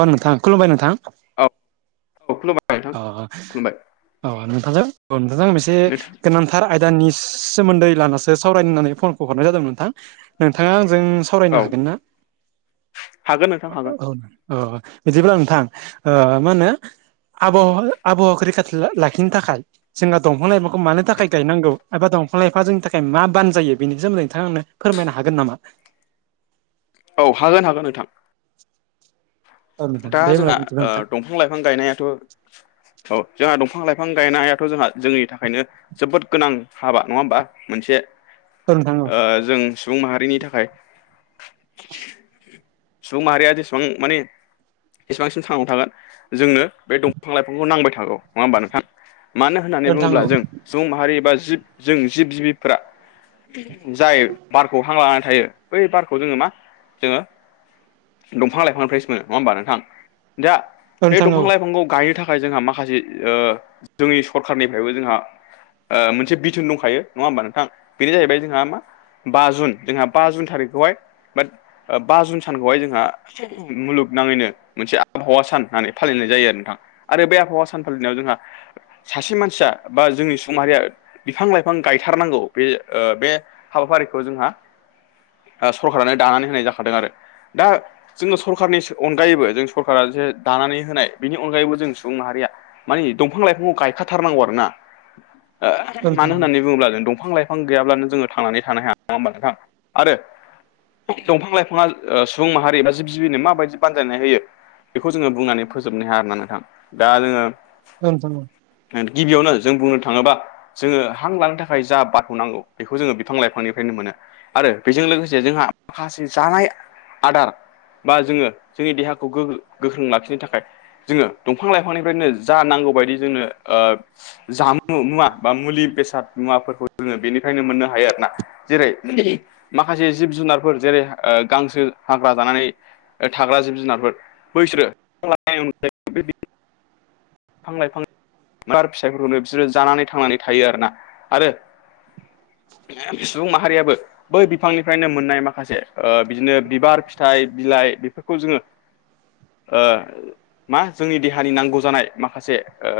औ नोंथां खुलुमबायाय नोंथां। औ औ खुलुमबाय। नोंथां अ खुलुमबाय औ नोंथांजों औ नोंथांजों मोनसे नोंथां गोनां -थार आयदानि सोमोन्दै लानासो सावरायनो होननानै फनखौ हरनाय जादोंमोन नोंथां नोंथाङा आंजों औ सावरायनो हागोन ना? हागोन नोंथां हागोन औ औ बिदिब्ला नोंथां ओ मा होनो आब' आबहावाखौ रैखाथि लाखिनो थाखाय। जोंहा दंफां लाइफांखौ मानि थाखाय गायनांगौ एबा दंफां-लाइफांआ जोंनि थाखाय मा बानजायो बेनि सोमोन्दै नोंथांआ आंनो फोरमायनो हागोन नामा? औ हागोन हागोन नोंथां। औ नोंथां दा दे होमब्ला बिदिबा जोंहा नोंथां दंफां-लाइफां गायनायाथ' औ जोंहा दंफां लाइफां गायनायाथ' जोंहा जोंनि थाखायनो जोबोद गोनां हाबा नङा होमबा मोनसे औ नोंथां औ ओ जों सुबुं माहारिनि थाखाय सुबुं माहारिया जेसेबां माने बेसेबांसिम थांना थागोन जोंनो बे दंफां-लाइफांखौ नांबाय थागौ नङा होमबा नोंथां? मानो औ होननानै नोंथां औ बुङोब्ला जों सुबुं माहारि एबा जिब जों जिब जिबिफ्रा जाय बारखौ हां लानानै थायो बै बारखौ जोङो मा जोङो दंफां लाइफांनिफ्राय मोनो। नङा होमबा नोंथां दा बे नोंथां औ दंफां लाइफांखौ गायनो थाखाय थाखाय जोंहा माखासे ओ जोंनि सरखारनिफ्रायबो जोंहा ओ मोनसे बिथोन दंखायो नङा होमबा नोंथां बेनो जाहैबाय जोंहा मा बा जुन जोंहा बा जुन थारिखखौहाय बाट ओ बा जुन सानखौहाय जोंहा मुलुग -नाङैनो मोनसे आबहावा सान होननानै फालिनाय जायो आरो नोंथां आरो बे आबहावा सान फालिनायाव जोंहा सासे मानसिया बा जोंनि सुबुं माहारिया बिफां-लाइफां गायथारनांगौ बे ओ बे हाबाफारिखौ जोंहा ओ सरखारानो दानानै होनाय जाखादों आरो दा जोंनो सरखारनि अनगायैबो जों सरकारा जे दानानै होनाय बेनि अनगायैबो जों सुबुं माहारिया मानिे दंफां लाइफांखौ गायखाथारनांगौ आरो ना औ ओ नोंथां औ मानो होननानै बुङोब्ला जों दंफां लाइफां बिफां गैयाब्लानो जोङो थांनानै थानो हाया नङा होमबा नोंथां आरो दंफां लाइफाङा ओ सुबुं माहारि एबा जिब जिबिनो माबायदि बानजायनाय होयो बेखौ जोङो बुंनानै फोजोबनो हाया आरा नोंथां दा जोङो [unintelligible] गिबियावनो जों बुंनो थाङोबा जोङो हां लानो थाखाय जा बारखौ नांगौ बेखौ जोङो बिफां लाइफांनिफ्रायनो मोनो। आरो बेजों लोगोसे जोंहा माखासे जानाय आदार बा जोङो जोंनि देहाखौ गोगो गोख्रों लाखिनो थाखाय जोङो दंफां लाइफांनिफ्रायनो जा नांगौ बायदि जोंनो ओ जामुं मुवा बा मुलि बेसाद मुवाफोरखौ जोङो बेनिफ्रायनो मोननो हायो आरो ना। जेरै माखासे जिब जुनारफोर जेरै ओ गांसो हाग्रा जानानै थाग्रा जिब जुनारफोर बैसोरो [inaudible] फां लायफां [unintelligible] बिसोरो जानानै थांनानै थायो आरो ना आरो सुबुं माहारियाबो बै बिफांनिफ्रायनो मोननाय माखासे ओ बिदिनो बिबार, फिथाइ, बिलाइ बेफोर खौ जोङो ओ मा जोंनि देहानि नांगौ जानाय माखासे ओ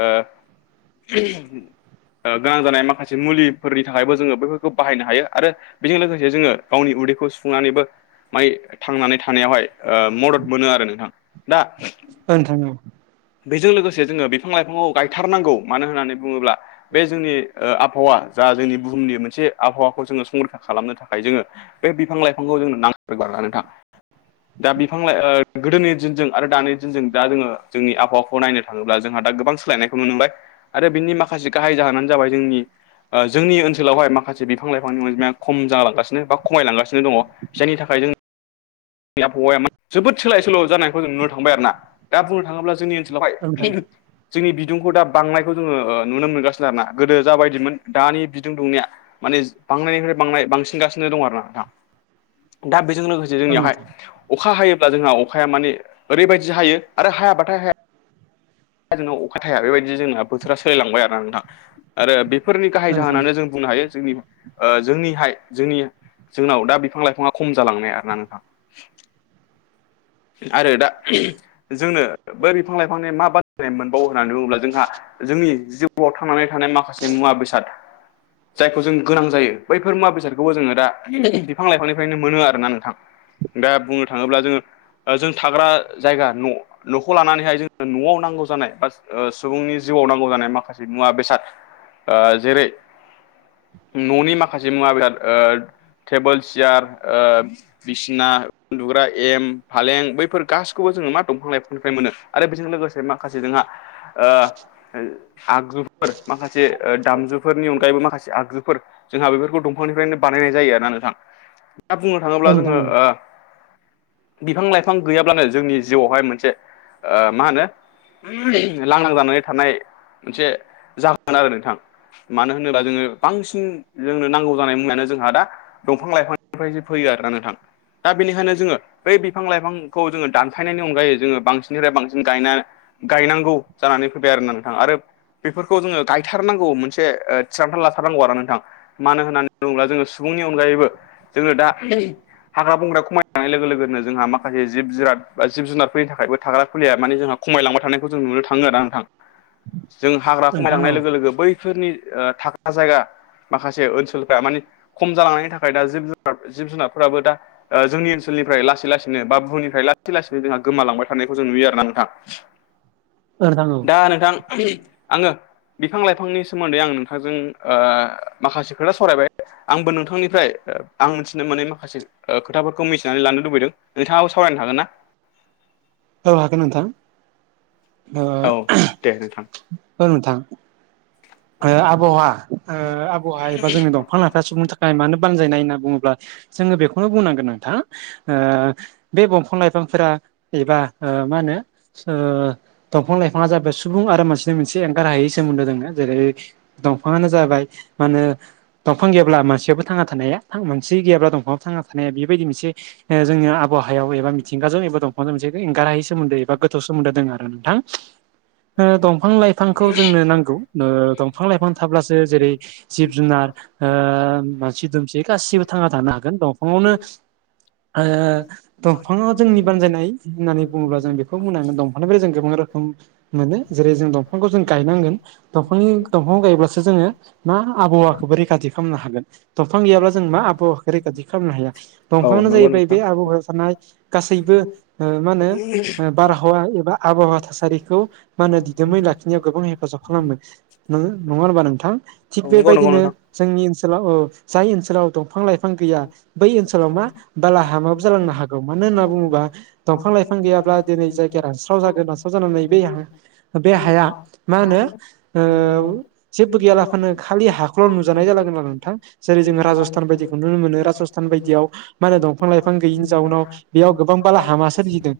[unintelligible] ओ गोनां जानाय माखासे मुलिफोरनि थाखायबो जोङो बैफोरखौ बाहायनो हायो आरो बेजों लोगोसे जोङो गावनि उदैखौ सुफुंनानैबो माय थांनानै थानायावहाय ओ मदद मोनो आरो नोंथां दा ओ नोंथां औ बेजों लोगोसे जोङो बिफां लाइफाङाव गायथारनांगौ मानो होननानै बुङोब्ला बे जोंनि ओ आबहावा जा जोंनि बुहुमनि मोनसे आबहावाखौ जोङो संरैखा खालामनो थाखाय जोङो बे बिफां लाइफांखौ जोंनो नांथारगौ आरोना नोंथां। दा बिफां लाइ ओ गोदोनि दिनजों आरो दानि दिनजों दा जोङो जोंनि आबहावाखौ नायनो थाङोब्ला जोंहा दा गोबां सोलायनायखौ नुनो मोनबाय। आरो बिनि माखासे गाहाय जाहोनानो जाबाय जोंनि ओ जोंनि ओनसोलावहाय माखासे बिफां लाइफांनि अनजिमाया खम जालांगासिनो बा खमायलांगासिनो दङ। जायनि थाखाय जों नि आबहावाया मा जोबोद सोलाय सोल' जानायखौ जों नुनो थांबाय आरो ना दा बुंनो थाङोब्ला जोंनि ओन [unintelligible] जोंनि बिदुंखौ दा बांनायखौ जोङो ओ नुनो मोनगासिनो आरोना गोदो जाबायदिमोन दानि बिदुं दुंनाया माने बांनायनिफ्राय बांनाय बांसिनगासिनो दं आरो ना नोंथां दा बेजों लोगो औ जोंनियावहाय अखा हायोब्ला जोंहा अखाया माने ओरैबायदि हायो आरो हायाबाथाय हाया जोंनाव अखा थाया बेबायदि जोंना बोथोरा सोलायलांबाय आरो ना नोंथां आरो बेफोरनि गाहाय नोंथां जाहोनानो जों बुंनो हायो जोंनि ओ जोंनिहाय जोंनि जोंनाव दा बिफां लाइफाङा खम जालांनाय आरोना नोंथां। आरो दा जोंनो बै बिफां लाइफांनि मा [unintelligible] मोनबावो होननानै बुङोब्ला जोंहा जोंनि जिउआव थांनानै थानाय माखासे मुवा बेसाद जायखौ जों गोनां जायो बैफोर मुवा बेसादखौबो जोङो दा बिफां लाइफांनिफ्रायनो मोनो आरोना नोंथां। दा बुंनो थाङोब्ला जोङो जों थाग्रा जायगा न' न'खौ लानानैहाय जोंनो न'आव नांगौ जानाय बा ओ सुबुंनि जिउआव नांगौ जानाय माखासे मुवा बेसाद ओ जेरै न'नि माखासे मुवा बेसाद ओ टेबोल सियार ओ बिसिना उन्दुग्रा एम फालें बैफोर गासिखौबो जोङो मा दंफां लाइफांनिफ्राय मोनो आरो बेजों लोगोसे माखासे जोंहा ओ आगजुफोर माखासे ओ दामजुफोरनि अनगायैबो माखासे आगजुफोर जोंहा बेफोरखौ दंफांनिफ्रायनो बानायनाय जायो आरोना नोंथां दा बुंनो औ थाङोब्ला नोंथां जोङो औ ओ बिफां लाइफां गैयाब्लानो जोंनि जिउआवहाय मोनसे ओ मा होनो लांदां जानानै थानाय मोनसे जागोन आरो नोंथां। मानो होनोब्ला जोङो बांसिन जोंनो नांगौ जानाय मुवानो जोंहा दा दंफां लाइफांनिफ्राय सो फैयो आरोना नोंथां। दा बेनिखायनो जोङो बै बिफां लाइफांखौ जोङो दानफायनायनि अनगायै जोङो बांसिननिफ्राय बांसिन गायनाय गायनांगौ जानानै फैबाय आरोना नोंथां आरो बेफोरखौ जोङो गायथारनांगौ मोनसे थिरांथा लाथारनांगौ आरो नोंथां। मानो होननानै बुङोब्ला जोङो सुबुंनि अनगायैबो जोंङनो दा हाग्रा बंग्रा खमायानाय लोगो लोगो [unintelligible] जोंहा माखासे जि जुनाद बा जिब जुनारफोरनि थाखायबो थाग्रा खुलिया माने जोंहा खमायलांबाय थानायखौ जों नुनो थाङो आरो। नोंथां जों हाग्रा नोंथां खमायलांनाय औ लोगो लोगो बैफोरनि थाख्रा जायगा माखासे ओनसोलफ्रा माने खम जालांनायनि थाखाय दा जिब जुनारफोराबो दा जोंनि ओनसोलनिफ्राय ला लासै लासैनो बा बुहुमफ्राय लाै लासैनो जोंहा गोमालांबाय थानायखौ जों नुयो आरो ना नोंथां। औ नोंथां औ दा नोंथां आङो। बिफां लाइफांनि सोमोन्दै आं नोंथांजों माखासे खोथा सावरायबाय आंबो नोंथांनिफ्राय आं मिथिनो मोननै माखासे खोथाफोरखौ मिथिनानै लानो लुबैदों नोंथाङाबो सावरायनो हागोन ना। औ हागोन नोंथां। औ दे नोंथां। [unintelligible] नोथां ओ आबहावा ओ आबहावा एबा जोंनि दंफां लाइफाया सुबुंनो थाखाय मानो बानजायनाय होनना बुङोब्ला जोङो बेखौनो बुंनांगोन नोंथां ओ बे दंफां लाइफांफोरा एबा ओ मा होनो ओ दंफां लाइफाङा जाबाय सुबुं आरो मानसिनि मोनसे एंगार हायै सोमोन्दो दंङ'। जेरै दंफाङानो जाबाय मा होनो दंफां गैयाब्ला मानसियाबो थांना थानोहाया। मोनसे गैयाब्ला दंफांङाव थांना थानाया बेबायदि मोनसे ओ जोंनि आबहावायाव एबा मिथिंगाजों एबा दंफांजों मोनसे एंगारहायि सोमोनदो एबा गोथौ सोमोन्दो दङ आरो नोंथां। ओ दंफां लाइफांखौ जोंनो नांगौ। ओ दंफां लाइफां थाब्लासो जेरै, जिब जुनार ओ मानसि दुमसि गासिबो थांना थानो हागोन दंफांआव नो ओ दंफाङा जोंनि बानजायनाय होननानै बुङोब्ला जों बेखौ बुंनांगोन दंफांनिफ्राय जों गोबां रोखोम माने जेरै जों दंफांखौ जों गायनांगोन दंफांनि दंफां गायोब्लासो जोङो मा आबहावाखौबो रैखाथि खालामनो हागोन दंफां गैयाब्ला जों मा आबहावाखौ रैखाथि खालामनो हाया। औ दंफाङआानो नंगौ जाहैबाय नोंथां बे आबहावा गासैबो मा होनो बारहावा एबा आबहावा थासारिखौ मा होनो दिदोमै लाखिनायाव गोबां हेफाजाब खालामो। नङा होमबा नोंथां थिग औ नंगौ नंगौ बेबायदिनो नोंथां जोंनि ओनसोलाव औ जाय ओनसोलाव दंफां लाइफां बिफां गैया बै ओनसोलाव मा बालाहा माबो जालांनो हागौ। मानो होनना बुङोबा दंफां लाइफां गैयाब्ला दिनै जायगाया रानस्राव जागोन रानस्राव जानानै बै बे हाया मा होनो। [unintelligible] औ जेबो गैयालाफोरानो खालि हाखखौल' नुजानाय जलाोन आरो नोंथां जेरै जों राजस्थान बायदिखौ नुनो मोनो राजस्थान बायदियाव मा होनो दंफां लाइफां गैयिनि जाउनाव बेयाव गोबां बाला हामा सोरजिदों।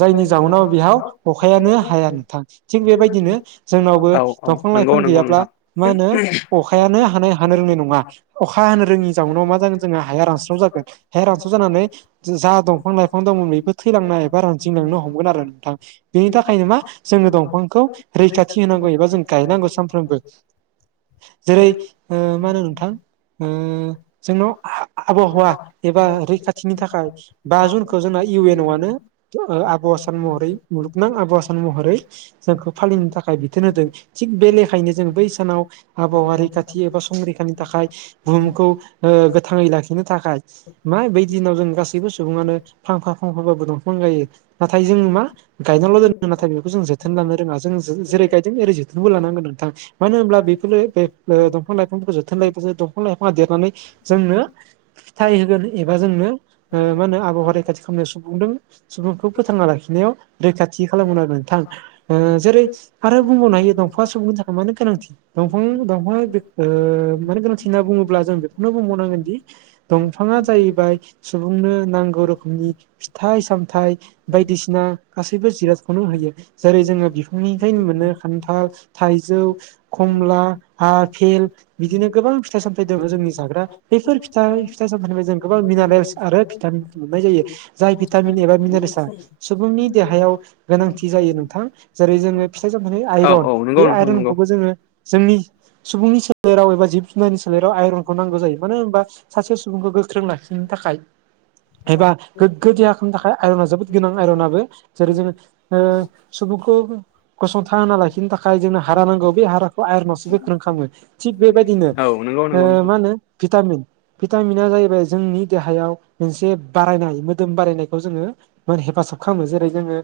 जायनि जाउनाव बेयआव अखायानो हाया नोंथां। थिग बेबायदिनो जोंनावबो औ औ दंफां नंगौ लाइफां नंगौ गैयाब्ला नोंथां मा होनो अखा अखायानो हानो रोंनाय नङा अखा हानो रोङि जाउोननाव मा [unintelligible] जागोन हाया रानस्राव जानानै जा दंफां लाइफां दं बे थैलांना एबा रानजिंलांनो हमगोन आरो नोंथां। बेनि थाखायनो मा जोङो दंफांखौ रैखाथि होनांगौ एबा जों [unintelligible] [unintelligible] जेरै ओ मा होनो नोंथां जोंनाव आबहावा एबा रैखाथिनि थाखाय बा जुनखौ जोंना इउ एन अ आनो आब' आसान महरै मुलुगनां आबौ आसान महरै जोंखौ फालिनो थाखाय बिथोन होदों। थिग बे लेखायनो जों बै सानाव आबहावा रैखाथि एबा संरैखानि थाखाय बुहुमखौ ओ गोथाङै लाखिनो थाखाय मा बै दिनाव जों गासैबो सुबुङानो फांफा फांफाबाबो दंफां गाइयो। नाथाय जों मा गायनाल' दोनो नाथाय बेखौ जों जोथोन लानो रोङा जों जे जेरै गायदों ओरै जो थोनबो लानांगोन नोंथां। मानो होनब्ला बेफोरनो बे [unintelligible] दफां लाइफांफोरखौ जोथोन लायोब्वासो दंफां लाइफाङा देरनानै जोंनो फिथाइ होगोन एबा जोंनो ओ मा होनो आबहावा रैखाथि खालामनायाव सुबुंदों। सुबुंखौ फोथांना लाखिनायाव रैखाथि खालामगोन आरो नोंथां। ओ जेरै आरो बुंबावनो हायो सुबुं सानखौ मानो गोनांथि? दंफां दफां बेख ओ माने गोनांथि होनना बुङोब्ला जों बेखौनो बुंबावनांगोन दि दंफाङा जाहैबाय सुबुंनो नांगौ रोखोमनि फिथाइ सामथाइ बायदिसिना गासैबो जिरादखौनो होयो। जेरै जोङो बिफांनिफ्रायनो मोनो खान्थाल थाइजौ खमला आफेल बिदिनो गोबां फिथाइ सामथायाइ दङ जोंनि जाग्रा बेफोर फिथाइ फिथाइ सामथाइनिफ्राय जों गोबां मिनारेल्स आरो भिटामिन मोननाय जायो। जाय भिटामिन एबा मिनारेसया सुबुंनि दे देहायाव गोनांथि जायो नोंथां जेरै जोङो फिथाइ सामथाइनि औ आइरन औ बे नंगौ नोंथां नंगौ आइरनखौबो जोङो जोंनि सुबुंनि सोलेराव एबा जिब जुनारनि सोलेराव आइरनखौ नांगौ जायो। मानो होनबा सासे सुबुंखौ गोख्रों लाखिनो थाखाय एबा गोग्गो देहा खालामनो थाखाय आइरना जोबोद गोनां आयरनाबो जेरै जोङो ओ सुबुंखौ गसंथाह होना लाखिनो था खाय जोंनो हारा नांगौ बे हाराखौ आयनावसो गोख्रों खालामो। थिग बेबायदिनो औ नंगौ ओ नंगौ नोंथां मा हो नो भिटामिन भिटामिना जाहैबाय जोंनि देहायाव मोनसे बारायनाय मोदोम बारायनायखौ जोङो [unintelligible] हेफाजाब खालामो जेरै जोङो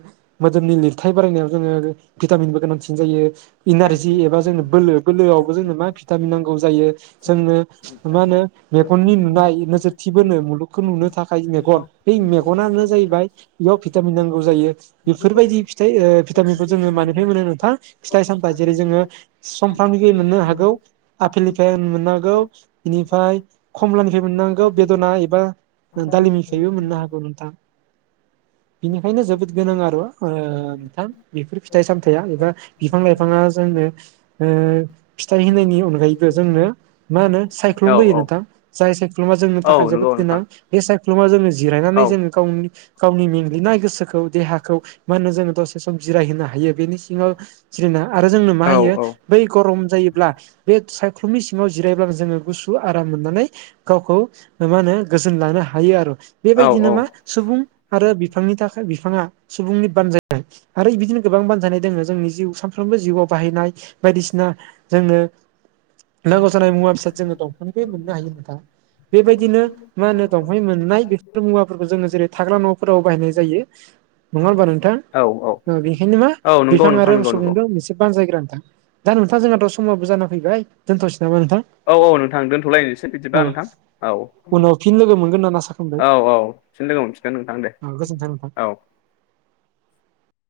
मोदोमनि लिरथाय बारायनायाव जोङो आरो भिटामिनबो गोनांसिन जायो। इनारजि एबा जोंनो बोलो बोलोआवबो जोंनो मा भिटामिन नांगौ जायो जोंनो मा होनो मेगननि नुनाय नोजोरथिबोनो मुलुगखौ नुनो थाखाय मेगन बै मेगनानो जाहैबाय बेयाव भिटामिन नांगौ जायो। बेफोरबायदि फिथाइ ओ भिटामिनखौ जोङो मानिफ्राय मोनो नोंथां? फिथाइ सामथायाइ जेरै जोङो समफ्रामनि मोननो हागौ आफेलनिफ्राय उम मोननो हागौ। बेनिफ्राय कमलानिफ्राय मोननो नांगौ बेदना एबा दालिमनिफ्रायबो मोननो हागौ नोंथां। बिनिखायनो जोबोद गोनां आरो ओ नोंथां बेफोर फिथाइ सामथायाइया एबा बिफां लाइफाङा जोंनो ओ फिथाइ होनायनायनि अनगायैबो जोंनो मा होनो साइक्लुुम औ होयो औ नोंथां। जाय सायख्लुमा जोंनि औ थाखाय जोबोद नंगौ गोनां नोंथां बे सायख्लुमा जोङो जिरायनानै औ जोङो गावनि गावनि मेंग्लिनाय गोसोखौ देहाखौ मा होनो जोङो दसे सम जिरायहोनो हायो बेनि सिङाव जिरिना आरो जोंनो मा औ होयो औ बै गरम जायोब्ला बे सायख्लुमनि सिङाव जिरायब्लानो जोङो गुसु आराम मोननानै गावखौ मा होनो गोजोन लानो हायो आरो। बेबायदिनो मा सुबुं आरो बिफांनि थाखाय बिफाङा सुबुंनि बानजायनाय आरो बिदिनो गोबां बानजानाय दङो जोंनि जिउ सानफ्रोमबो जिउआव बाहायनाय बायदिसिना जोंनो नांगौ जानाय मुवा बेसाद जोङो दंफांनिखौ मोननो हायो नोंथां। बेबायदिनो मा होनो दंफाय मोननाय बेफोर मुवाफोरखौ जोङो जेरै थाग्रा न'फोराव बाहायनाय जायो नङा होनबा नोंथां? औ बेनिखायनो मा औ नंगौ बिफां आरो नोंथां नंगौ नंगौ मोसौनोबो मोनसे बानजायग्रा नोंथां। दा नोंथां जोंहाथ' समाबो जाना फैबाय दोनथ'सै नामा नोंथां? औ औ नोंथां दोनथ'लायनोसै औ बिदिबा नोंथां औ। उनाव फिन लोगो मोनगोन होननानै आसा खालामबाय औ औ फिन लोगो मोनफिनगोन नोंथां दे गोजोन्थों नोंथां। औ।